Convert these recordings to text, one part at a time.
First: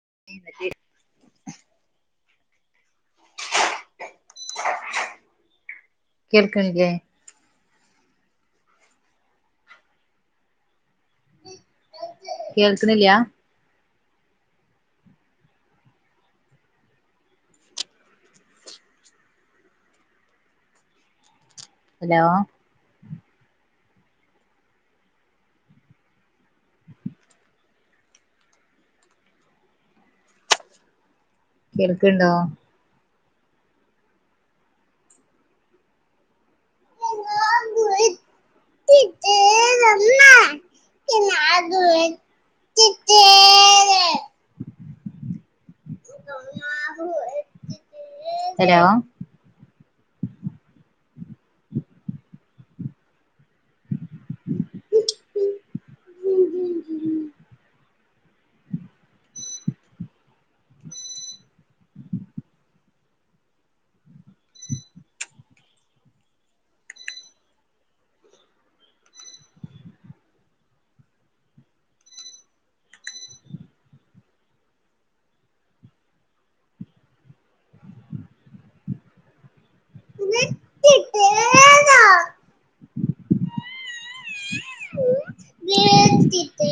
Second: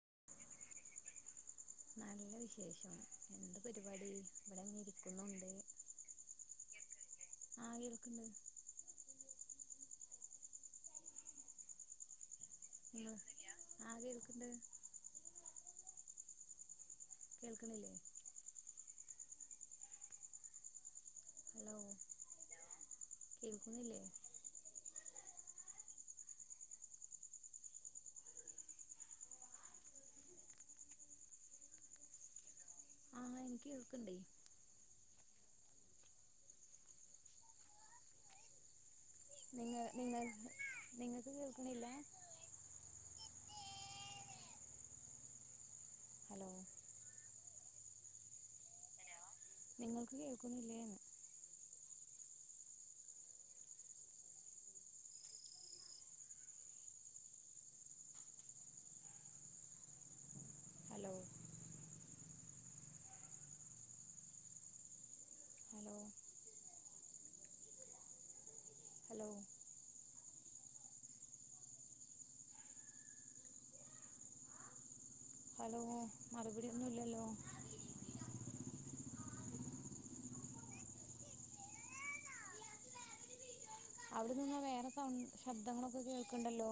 അ നല്ല വിശേഷം. എന്ത് പരിപാടി ഇവിടെങ്ങെ ഇരിക്കുന്നുണ്ട്. കേൾക്കണില്ലേ ആഹ് കേൾക്ക. കേൾക്കണില്ലിയാ. ആഹ് കേൾക്കണ്ട്. കേൾക്കുന്നില്ലേ? ഹലോ? കുണല്ലേ കേൾക്കണ്ടോ? ആഹ് എനിക്ക് കേൾക്കണ്ടേ. [unintelligible] [unintelligible] നിങ്ങ നിങ്ങ നിങ്ങക്ക് കേൾക്കണില്ല. Hello hello? നിങ്ങൾക്ക് കേൾക്കുന്നില്ലന്ന് ഹലോ ഹലോ ഹലോ ഹലോ മറുപടിയൊന്നും ഇല്ലല്ലോ? എന്നട്ടട്ടേന്നാ [unintelligible] അവിടെ നിന്ന് വേറെ സൗണ്ട് [unintelligible] ശബ്ദങ്ങളൊക്കെ കേൾക്കണ്ടല്ലോ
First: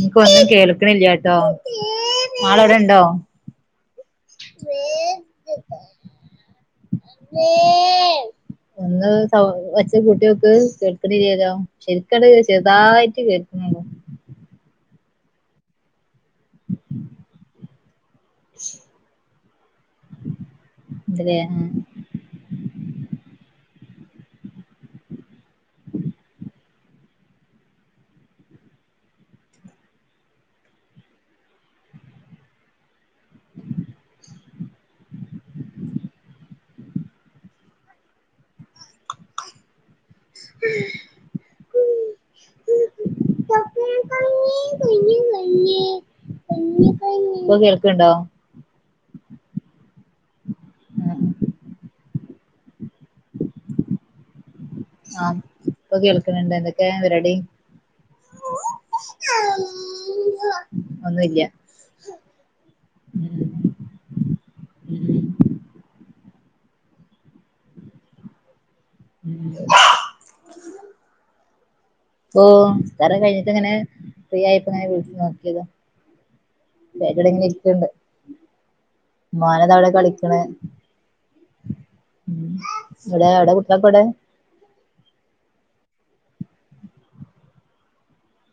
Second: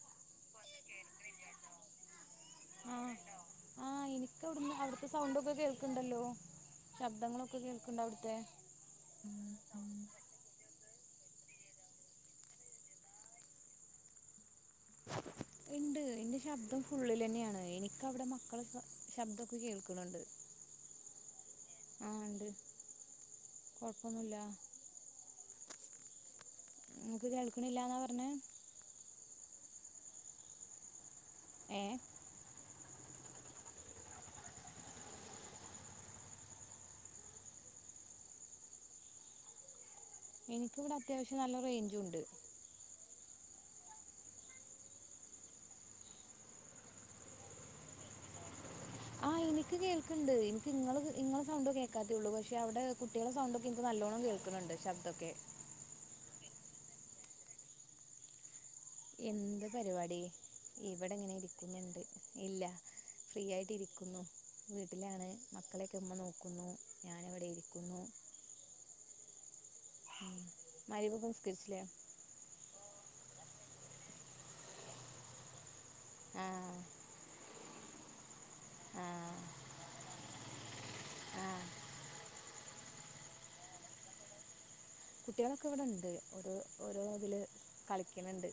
നിനക്ക് ഒന്നും കേൾക്കണില്ലട്ടോ ആളോവിടെ ഇണ്ടോ. നിനിക്കവിടന്ന് അവിടുത്തെ സൗണ്ടൊക്കെ കേൾക്കണ്ടല്ലോ. ശബ്ദങ്ങളൊക്കെ കേൾക്കണ്ട് അവിടുത്തെ ഒന്ന് സൗ ഒച്ച കൂട്ടിയൊക്ക്. എല്ലോ [unintelligible] ചെറതായിട്ട് കേൾക്കുന്നുണ്ടോ? ഉണ്ട് എന്റെ ശബ്ദം ഫുള്ളിലന്നെയാണ്. എനിക്കവിടെ മക്കള ശബ്ദമൊക്കെ കേൾക്കും. അതെ. കുഴപ്പൊന്നുല്ല. ങ്ങക്ക് കേൾക്കണില്ലന്നാ പറഞ്ഞേ. ഏഹ് എനിക്കിവിടെ അത്യാവശ്യം നല്ല റേയ്ഞ്ചു ഉണ്ട്. ഞ്ഞ കുഞ്ഞി പഞ്ഞി ഇപ്പോ കേൾക്കണ്ടോ? ആഹ് എനിക്ക് കേൾക്കണ്ട്. ആ എനിക്ക് കേൾക്ണ് ണ്ട് ഇങ്ങ ഇങ്ങളെ സൗണ്ട കേൾക്കാത്തേള്ളൂ പക്ഷെ അവിടെ കുട്ടികളെ സൗണ്ട് ക്ക് നല്ലോണം കേൾക്കുന്നുണ്ട്. ശബ്ദമൊക്കെ ആഹ് ഇപ്പൊ കേൾക്കണണ്ട് എന്തൊക്കെ പരിപാടി? എന്ത് പരിപാടി ഇവിടെങ്ങനെ ഒന്നുല്ല ഇരിക്കുന്നുണ്ട്. ഇല്ല ഫ്രീ ഉം ആയിട്ട് ഇരിക്കുന്നു. ഉം വീട്ടിലാണ് മക്കളെക്കെ ഇമ്മ നോക്കും. ക്കുന്നു ഞാനിവിടെ ഇരിക്കുന്നു. ഉം [unintelligible] [unintelligible] ഓ നിസ്കാരം കഴിഞ്ഞിട്ട് ഇങ്ങനെ ഫ്രീ ആയിപ്പോങ്ങനെ നോക്കിയത് ആ ടെ ഇങ്ങെ ഇരിക്കണ്ട് ആ ഉ മോനത അവിടെ കളിക്കണ് ആ ഉ ഇവിടെ എവിടെ കുട്ടക്കെ ഇവിടെ കുട്ടികളൊക്കെ ഇവിടെണ്ട് ഓര ഓരോ ഇതില് കളിക്കണണ്ട്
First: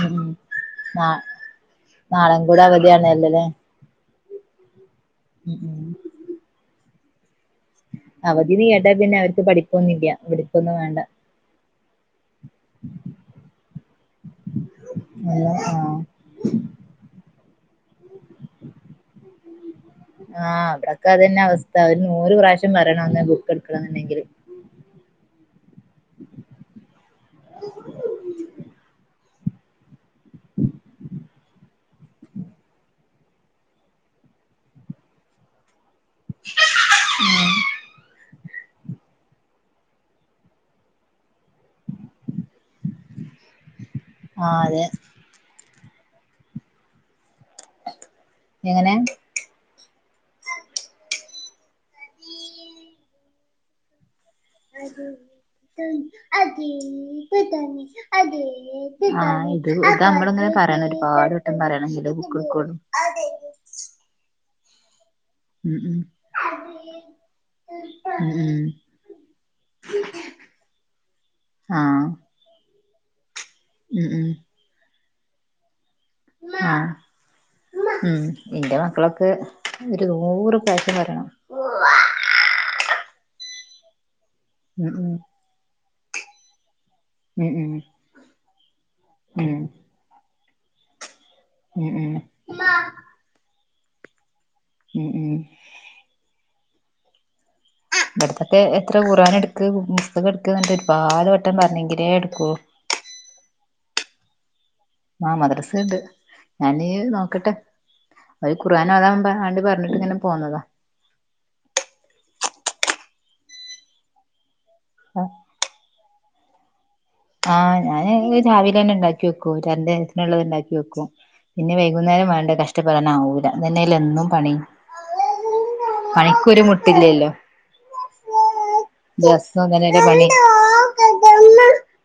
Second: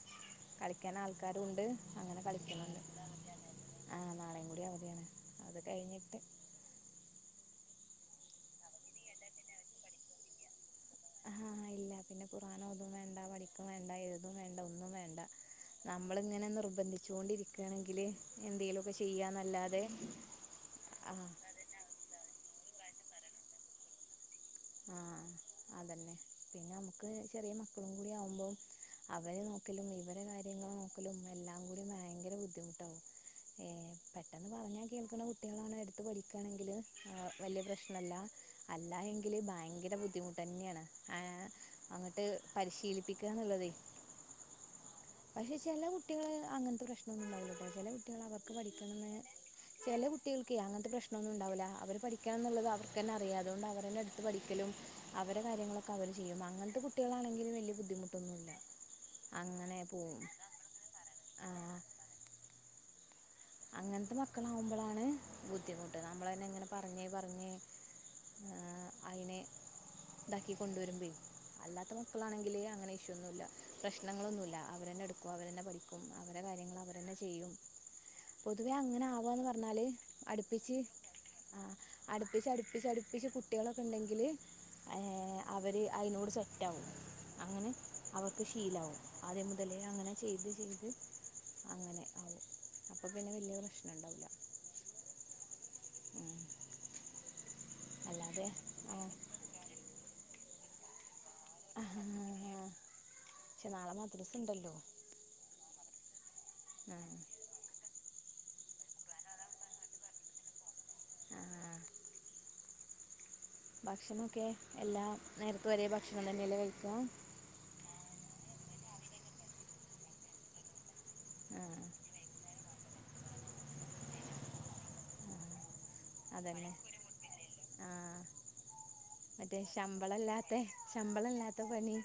ഉം ഉം കളിക്കൻ നാ ആൾക്കാരുും ഉണ്ട് അങ്ങനെ നാളെയും കൂടെ കളിക്കുന്നുണ്ട് അവധിയാണല്ലോല്ലേ ആ നാളെയും കടി അവധയാണ് ഉം ഉ അവധി നീ കേട്ടാ പിന്നെ അവർക്ക് പഠിപ്പന്നില്ല ഇവിടു [unintelligible] വണ്ട പഠിക്കും വേണ്ട എഴതും വേണ്ട ഒന്നും വേണ്ട ഒന്നും നമ്മള ആഹ് ഇങ്ങനെ നിർബന്ധിച്ചൊണ്ടിരിക്ക ഒക്ക ആണെങ്കിൽ ആഹ അവിടക്കെ ആ അതന്നെ അവസ്ഥ ഒരു നൂറ് പ്രാവശ്യം മരണംമന്ന് ബുക്ക് എടുക്കണ എന്നുണ്ടെങ്കിൽ ആഹ് അതന്നെ പിന്നെ നമുക്ക് ചെറിയ ഇവടെ കാര്യങ്ങൾ നോക്കലും എല്ല കൂടി ഭയങ്കര ബുദ്ധിമുട്ടാാവും ഏ പെട്ടെന്ന് പറഞ്ഞാ കേൾക്കുന്ന കുട്ടികള പഠിക്കണെങ്കിൽ വലിയ പ്രശ്നല്ല അല്ല ഭയങ്കര ബുദ്ധിമുട്ട് തന്നെയാണ് ആ അങ്ങോട്ട് പരിശീലിപ്പിക്കുകന്നുള്ളത്േ ആ അതെ പക്ഷെ ചില കുട്ടികള് അങ്ങനത്തെ പ്രശ്നൊന്നും ഉണ്ടാവില്ല ചെ കുട്ടികൾ അവർക്ക് എങ്ങനെ പഠിക്കണം ചില കുട്ടികൾക്ക്േ അങ്ങനത്തെ പ്രശ്നംന്നും ഉണ്ടാവില്ല അവര് പഠിക്കണംന്ന എന്നുള്ളത് അവർക്ക്ന്നെ അറിയാം അതുകൊണ്ട് അവന്നെടു പഠിക്കലും അവരെ കാര്യങ്ങളൊക്കെ അവര് ചെയ്യും ആഹ് അങ്ങനത്തെ കുട്ടികളാണെങ്കിലും വലിയ ബുദ്ധിമുട്ടൊന്നുമല്ല അങ്ങനെ നമ്മള ഇങ്ങനെ പറയണം ഒരുപാട് വട്ടം പോവും പറയണെങ്കിൽ ബുക്കക്കളും അങ്ങനത്തെ മക്കളാാവുമ്പോളാണ് ഉം ഉം ബുദ്ധിമുട്ട് നമ്മളെ എങ്ങനെ പറഞ്ഞേ പറഞ്ഞേ ഉം ഉം അയിെ ഇതാക്കി കൊണ്ടുവ വരുമ്പയി അല്ലാത്ത ആഹ് മക്കളാണെങ്കില്ിൽ അങ്ങനെ ന്ന ഉം ഉം പ്രശ്നങ്ങളൊന്നുമില്ല അവന്നെ എടുക്കോ അവരെന്നെ പഠിക്കും അവരെ കാര്യങ്ങ അവര്ന്നെ ചെയ്യും പൊതുവെ എൻ്റെ അങ്ങനെ മക്കളൊക്കെ ആവുക ഒരു നൂറ് പ്രാവശ്യം വരണം ആഹ് അടുപ്പിച്ചടുപ്പിച്ചടുപ്പി പക്ഷെ കുട്ടികളൊക്കെ ഉണ്ടെങ്കിൽ ഉം ഉം അവർ അതിനോട് സെറ്റ ആകും ഉം അങ്ങനെ ഉം അവർക്ക് ശീലവും അതേ ഉം മുതലേ അങ്ങനെ ചെയ്ത് ചെയ്ത് ഉം ഉം വ പ്രശ്നം ഉണ്ടാവില്ല [unintelligible] ഉം ഉം ഉം. അല്ലാതെ ഇവിടത്തൊക്കെ ആ, എത്ര കുറാന എടുക്ക് പ എടുക്ക എന്നിട്ട് ഒരുപാട് വട്ടം ആ, പറഞ്ഞെങ്കിലേ എടുക്കുവോ പക്ഷെ നാളെ മദ്രസ ഉണ്ടല്ലോ ആഹ മദ്രസുണ്ട് ഞാന ആ, നോക്കട്ടെ ഒരു ഖുാൻാതാകുമാണ്ട പറഞ്ഞിട്ട് ഇങ്ങനെ പോകന്നതാ ആ, ഭക്ഷണൊക്കെ എല്ലാ നേരത്ത വരെ ഭക്ഷണം തന്നെയല്ല കഴിക്കുക ആഹ് ഞാാന് ചാവിൽ തന്നെ ഉണ്ടാക്കി വെക്കുംന്റെത്തിനുള്ളത് ഉണ്ടാക്കി വെക്കും ആ, പിന്നെ വൈകുന്നേരം വേണ്ട കഷ്ടപ്പെടാന ആാവൂില്ല എന്നന്നെല എന്നും പണി മണിക്കൂര് അതന്നെ മുട്ടില്ലല്ലോ ആ മറ്റേ സ പണി ശമ്പളമില്ലാത്ത ശമ്പളമില്ലാത്ത പണി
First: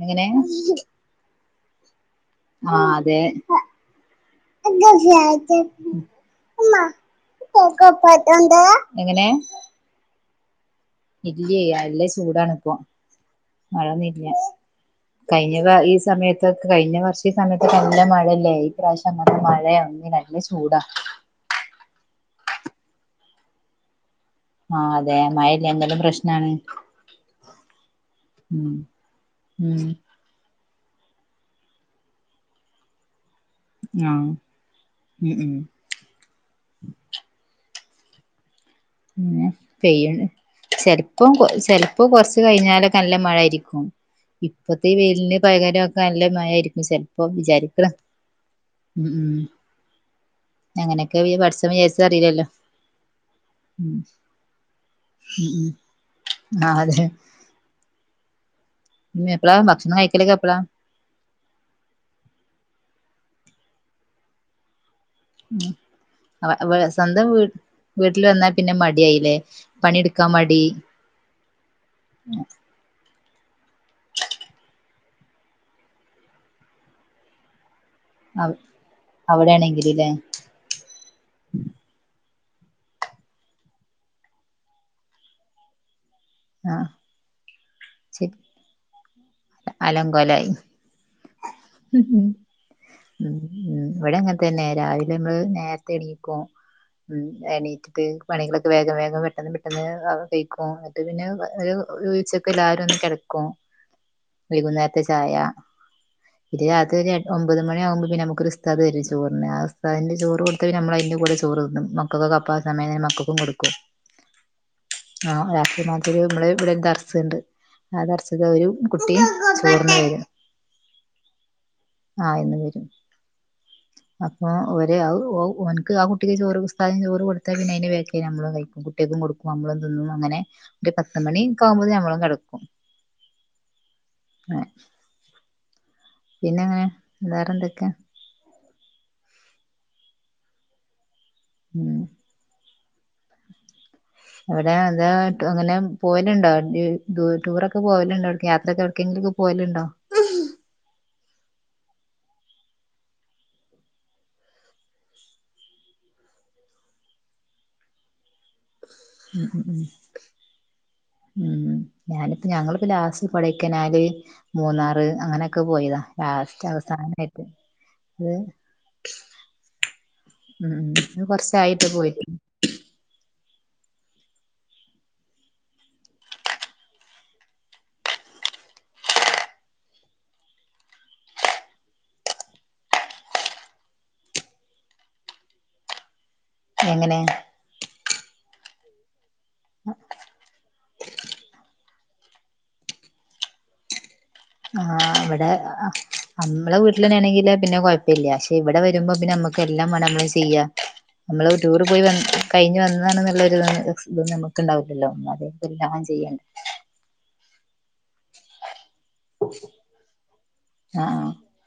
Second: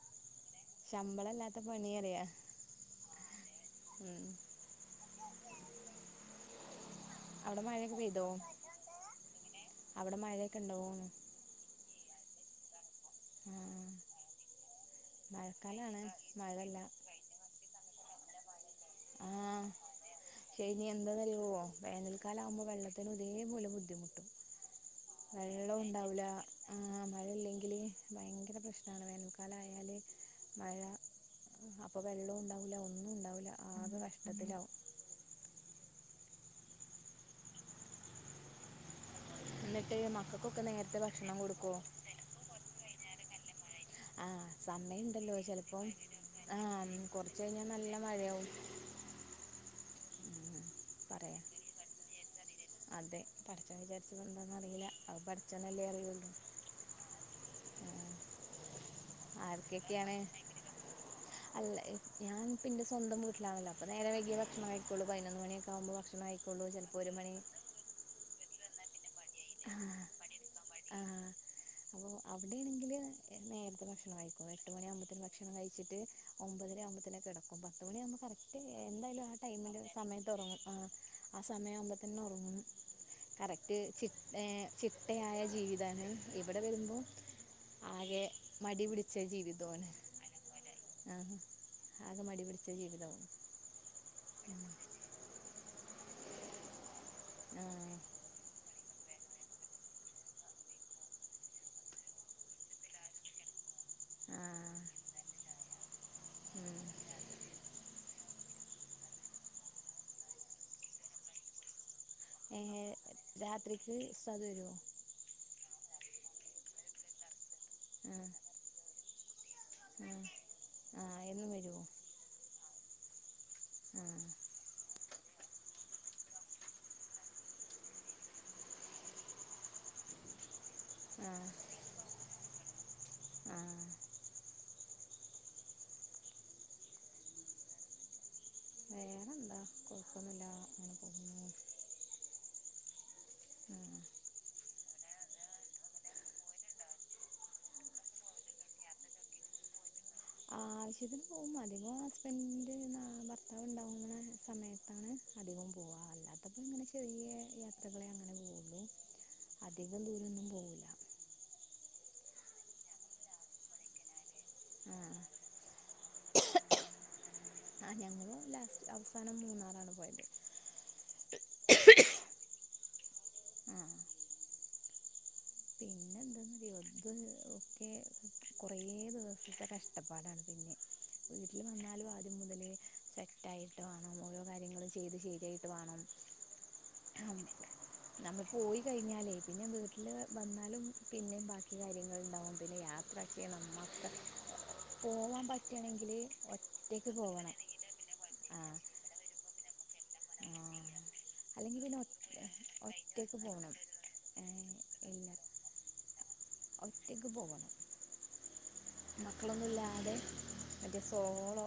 അങ്ങനെ ശമ്പളംല്ലാത്ത പണിയറിയാ ഉം അയി അവിടെ ഉ മഴയൊക്കെ പെയ്തോ പ്പറ്റ എന്ത എങ്ങന അവിടെ മഴയൊക്കെ ഉണ്ടോ ഇല്ല എല്ല ചൂടണ ഇപ്പൊ ആ മഴൊന്നുംല്ല കഴിഞ്ഞ ഈ മഴക്കാലമാണ് സമയത്തൊെ മഴയല്ല കഴിഞ്ഞ വർഷ ഈ സമയത്തൊക്കെ നല്ല മഴല്ലായി ആഹ ശ ഇനി എന്താന്ന്റിയുവോ വേനൽക്കാല ആവുമ്പോ വെള്ളത്തിന അോ ബുദ്ധിു് [unintelligible] വെള്ളം മഴയില്ലെങ്കിലും ണ്ടാവൂല പ്രശ്നാണ് ആ മഴ ഇല്ലെങ്കില് ഭയങ്കര ഉം പ്രശ്നാണ് വേനൽക്കാല ആയാല്. [inaudible] മഴ അപ്പോൾ വെള്ളവും ഉണ്ടാവൂല ഒന്നും ണ്ടാവൂല ആഹാ മ് മ് പിന്നെ എന്നിട്ട് പെയ്യ മക്കൾക്കൊക്കെ നേരത്തെ ചെലപ്പോ ഭക്ഷണം കൊ കൊടുക്കുവോ ചെലപ്പോ കൊറച്ച് കഴിഞ്ഞാലൊക്കെ നല്ല മഴായിരിക്കും. ആഹ സമയം ഉണ്ടല്ലോ ചെലപ്പം നല്ല ആഹ മഴയായിരിക്കും ചെലപ്പോ കൊറച്ച് കഴിഞ്ഞാൽ വിചാരിക്കണ് നല്ല മഴയാവും. ഉം ഉം ഉം, എങ്ങനെക്കെ പറയാം പടച്ചോൻ വിചാച്ച അറിയില്ലല്ലോ... അതെ പടച്ചോൻ ഉം വിചാരിച്ചത് എന്താന്ന് അറിയില്ല അത് ഉം ഉം പടച്ചോനല്ലെ അറിയുള്ളു. ! ആ [inaudible] പിന്നെ എപ്പളാ ഭക്ഷണം ആർക്കൊക്കെയാണ് കഴിക്കലൊക്കെ എപ്പളാ അല്ല ഹ് ഞാൻ പ്പോ ന്റെ സ്വന്തം [unintelligible] അപ്പോ നേരെ വൈകിയെ ഭക്ഷണം കഴികുള്ളു പതിനൊന്ന് മണികൊവുമ്പോ ഭക്ഷണം കഴിക്കുള്ളു ചെലപ്പോ ഒരു സ്വന്തം മണി വീ വീട്ടിൽ വന്നാൽ പിന്നെ മടിയായി. ലെ ആ പണിടുക്കാ മടി ആ അപ്പോൾ അവിടെയാണെങ്കിൽ നേരത്തെ ഭക്ഷണം കഴിക്കും എട്ട് മണി ആകുമ്പത്തേന് ഭക്ഷണം കഴിച്ചിട്ട് ഒമ്പതര ആകുമ്പത്തനെ കിടക്കുബ [unintelligible] കറക്റ്റ് എന്തായാലും ആ ടൈമില് അവിടെയാണെങ്കിൽല്ലേ സമയത്ത് ഒറങ്ങും ആ ആ സമയയാവുമ്പോതന്നെ [unintelligible] കറക്റ്റ് ചി എ ചിട്ടയായ ജീവിതം ആണ്? ഇവിടെ ആ വരുമ്പോ ആകെ ശരി മടി പിടിച്ച ജീവിതം. അലങ്കോലായി. മ് ഹ് ആകെ മടി പിടിച്ച ജീവിതമാണ് മ് ഇവിടെ അങ്ങനെ തന്നെ രാവിലെ മ്മള് നേരത്തെ എണീക്കോ മ് ആ എണീറ്റ്ട്ട് പണികൾ വേഗം വേഗം പെട്ടെന്ന് പെട്ടെന്ന് കഴിക്കും എന്നട്ട് പിന്നെ ഒരു ഉച്ചക്ക് എല്ലാരും ഒന്ന് കെടക്കും. ആഹ് വൈകുന്നേര്ത്തെ ചായ ഇത് ഉം രാത്രി എ ഒമ്പത് മണിയാവകുമ്പോ പിന്നെ നമുക്കൊരു ഉസ്താദ് വരും ചോറിന് ആ ഉസ്താദന്റെ ചോറ് കൊട്ത്ത് പിന്നെ മ്മള [unintelligible] ചോറ് തിന്നും മക്കകൊക്കെ പ്പ ഏഹ് തന്നെ മക്കൾക്കും കൊടുക്കും രാത്രിക്ക് ഉസ്താദ് വരോ? ആ രാത്രി മ്മള് ഇവിടെ ദർസ്ണ്ട് ആ ആഹ് ദർസക് ഒരു കുട്ടിയും ചോറിന്ന് വേരോ ആഹ് ആഹ് എന്നും വരോ? ആഹ ഇന്ന് വരും. ആഹ് അപ്പൊ ഒര് ആവും ഔ ഓന്ക്ക് ആ കുട്ടിക്ക് ചോറ് ഉസ്താദിന് ചോറ് കൊത്താ പിന്നെ അയിന്റെ ബേകിൽ അമ്മള് കഴിക്കും കുട്ട്യേൾക്കും ക്കും കൊടുക്കും അമ്മളും തിന്നും അങ്ങനെ. അങ്ങനെ ഒരു പത്ത് മണി ആഹ് ക്കെ ആവുമ്പോതിനെ ഞമ്മളും കെടക്കും. ആഹ് പിന്നെങ്ങനെ വേറെന്തൊകെ.? വേറെന്താ കുഴപ്പൊന്നുല്ല അങ്ങനെ പോകുന്നു. ഉം ആഹ് എവിടെ? [unintelligible] അങ്ങനെ പോവലുണ്ടോ ടൂറൊക്കെ പോവലുണ്ടോ യാത്രൊക്കെ എടക്കെങ്കിലൊക്കെ പോവല് ണ്ടോ.? ഓ അധികം ഹസ്ബന്റ് ന്ന ഭർത്താവ് ണ്ടാവുന്ന സമയത്ത്. [unintelligible] അധികം പോവ അല്ലാത്തപ്പോ ഇങ്ങനെ ചെറിയ യാത്രകളെ അങ്ങനെ പോ ഉ ഉ ഉം പോവൂല. ഉം [unintelligible] ഞാനിപ്പ ഞങ്ങളിപ്പൊ ലാസ്റ്റ് കൊടൈക്കനാല് മൂന്നാറ് ആഹ് അങ്ങനോക്കെ പോയതാ ലാസ്റ്റ് അവസാനയിട്ട്. ഞങ്ങളും ലാസ്റ്റ് അവസാനം മൂന്നാറാണ്. പോയത്. മ് മ് കൊറച്ചായിട്ട് പോയിട്ട്. ആഹ പിന്നെന്താ.? ത് ഒക്കെ കൊറേ ദിവസത്തെ കഷ്ടപ്പാടാണ് പിന്നെ. വന്നാലും ആദ്യം മുതലെ സെറ്റായിട്ട് വാണം ഓരോ കാര്യങ്ങളും ചെയ്ത് ശരിയായിട്ട് വാണം എങ്ങനെ.? നമ്മ പോയി കഴിഞ്ഞാലേ പിന്നെ മ വീട്ടിൽ വന്നാലും പിന്നേം ബാക്കി കാര്യങ്ങളുണ്ടാവും പിന്നെ യാത്രയ്ക് [unintelligible] ആ അവിടെ അമ്മളെ ഒറ്റയ്ക്ക് വീട്ടിലെന്നെ ആണെങ്കില് പോകണം പിന്നെ കുയപ്പല്ല്യ പക്ഷെ ആ ഇവിടെ വരുമ്പോ പിന്നെ മ്മക്ക് എല്ലാം വേണം നമ്മള് ആ ചെയ്യാ. നമ്മള് അല്ലെങ്കിൽ ടൂർ പിന്നെ പോയി വ ഒറ്റ കഴിഞ്ഞ് വന്നതാണ് ഒറ്റയ്ക്ക് ഉള്ളൊരു പോകണം ഒരു ഇത് നമുക്കുയുണ്ടാവില്ലല്ലോ ഇല്ല അതേ പിടിച്ച അവൻ. [unintelligible] മക്കളൊന്നുല്ലാതെ മറ്റേ ആഹ് സോളോ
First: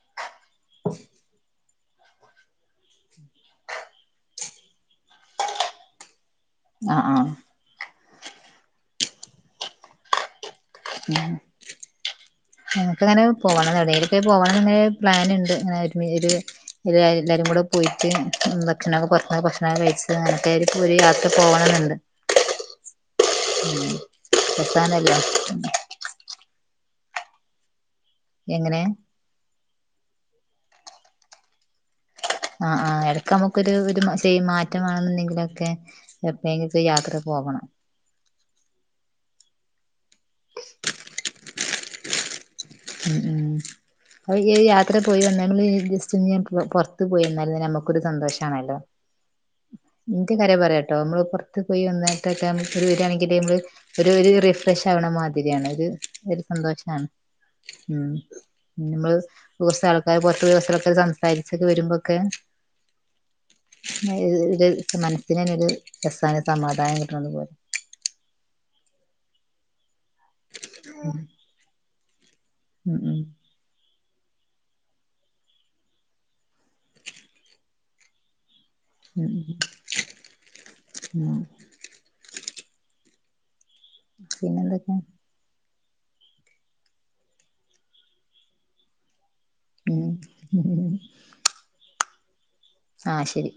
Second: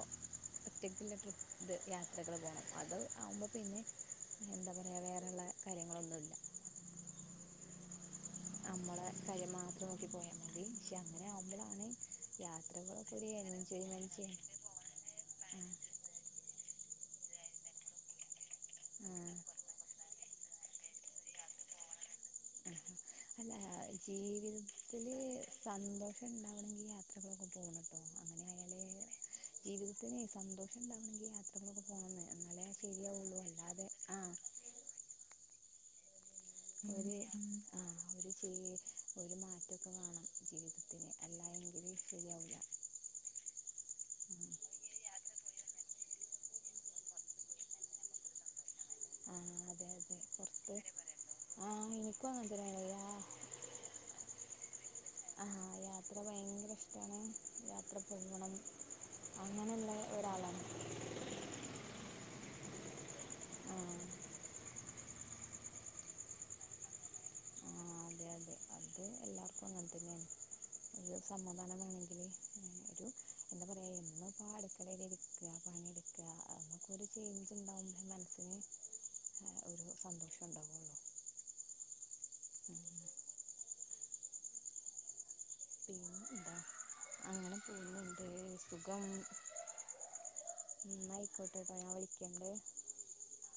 ഒറ്റക്ക്ള്ള ട്രിപ്പ് ഇത് യാത്രകൾ പോകണം അത് ആവുമ്പോൾ പിന്നെ എന്താ പറയുക വേറെയുള്ള കാര്യങ്ങളൊന്നുമില്ല ആഹ് ആഹ് നമ്മളെ കാര്യം മാത്രം നോക്കി പോയാൽ മതി പക്ഷെ അങ്ങനെ ആവുമ്പോഴാണ് നമക്ക് അങ്ങനെ പോകണം എടരൊക്കെ പോകണംങ്ങനെ പ്ലാൻ ഉണ്ട് അങ്ങനെ ഒരു എല്ലാവരും കൂടെ പോയിട്ട് ഭക്ഷണൊക്കെ പുറത്ത ഭക്ഷണ കഴിച്ചത് അങ്ങനത്തെ ഇപ്പോ ഒരു യാത്ര പോകണം അല്ല ജീവിതത്തില് രസാണല്ലോ സന്തോഷം ഉണ്ടാവണെങ്കിൽ യാത്രകളൊക്കെ പോണം എങ്ങനെ അങ്ങനെയാല് ജീവിതത്തിന് സന്തോഷം ഉണ്ടാവണെങ്കിൽ യാത്രകളൊക്കെ പോകണം എന്നാലേ ആഹ് ആഹ് എടക്ക് ശരിയാവുള്ളൂ നമുക്കൊരു അല്ലാതെ ആ മാറ്റംമാണെന്നുണ്ടെങ്കിലൊക്കെ ഒര് ഉം ആഹ് ഒര് ഫീ - - ഒരു മാറ്റൊക്കെ വാണം ജീവിതത്തിന് അല്ലായെങ്കി ഉം ഉം അപ്പൊ ഈ യാത്ര പോയി വന്ന നമ്മൾ ജസ്റ്റ് പുറത്ത് പോയിന്നാല നമുക്കൊരു സന്തോഷമാണല്ലോ ആ അതെ അതെ ഇന്റെ കാര്യം പുറത്ത് പറയാട്ടോ നമ്മള് പുറത്ത് ആ പോയി എനിക്കും അങ്ങനെ നന്നായിട്ടൊക്കെ തന്നെയാണ് യാ വരുണികല് നമ്മള് ഒരു ഒരു റിഫ് വണ ആ മാതിരിയാണ് യാത്ര ഭയങ്കര സന്തോഷമാണ് ഇഷ്ടമാണ് യാത്ര ഉം പോകണം നമ്മള് അങ്ങനെയുള്ള ആൾക്കാര് പുറത്തു ഒരാളാണ് പൊയി [unintelligible] സംസാരിച്ചൊക്കെ വരുമ്പോക്കെ ആ മനസ്സിന് തന്നെ ഒരു രസാണ് സമാധാനം കിട്ടണതു പോലെ ആ അതെ അതെ അത് എല്ലാവർക്കും അങ്ങനെ സമാധാനം വേണെങ്കി ഉം ഉം നമ്മളിപ്പോ അടുക്കളേലിരിക്ക പണിയെടുക്ക അതൊക്കെ ഒരു ചേഞ്ച് ഉണ്ടാവുമ്പോ മനസ്സിന് ഉം ആ, ഒരു സന്തോഷം ഉണ്ടാവുള്ളൂ ആഹ് ഉം. പിന്നെ എന്തൊക്കെ പിന്നെന്താ അങ്ങനെ പോകണ്ടേ സുഖം ഉം ഉം എന്നായിക്കോട്ടെട്ടോ ഞാൻ വിളിക്കണ്ട് ആഹ് ശരി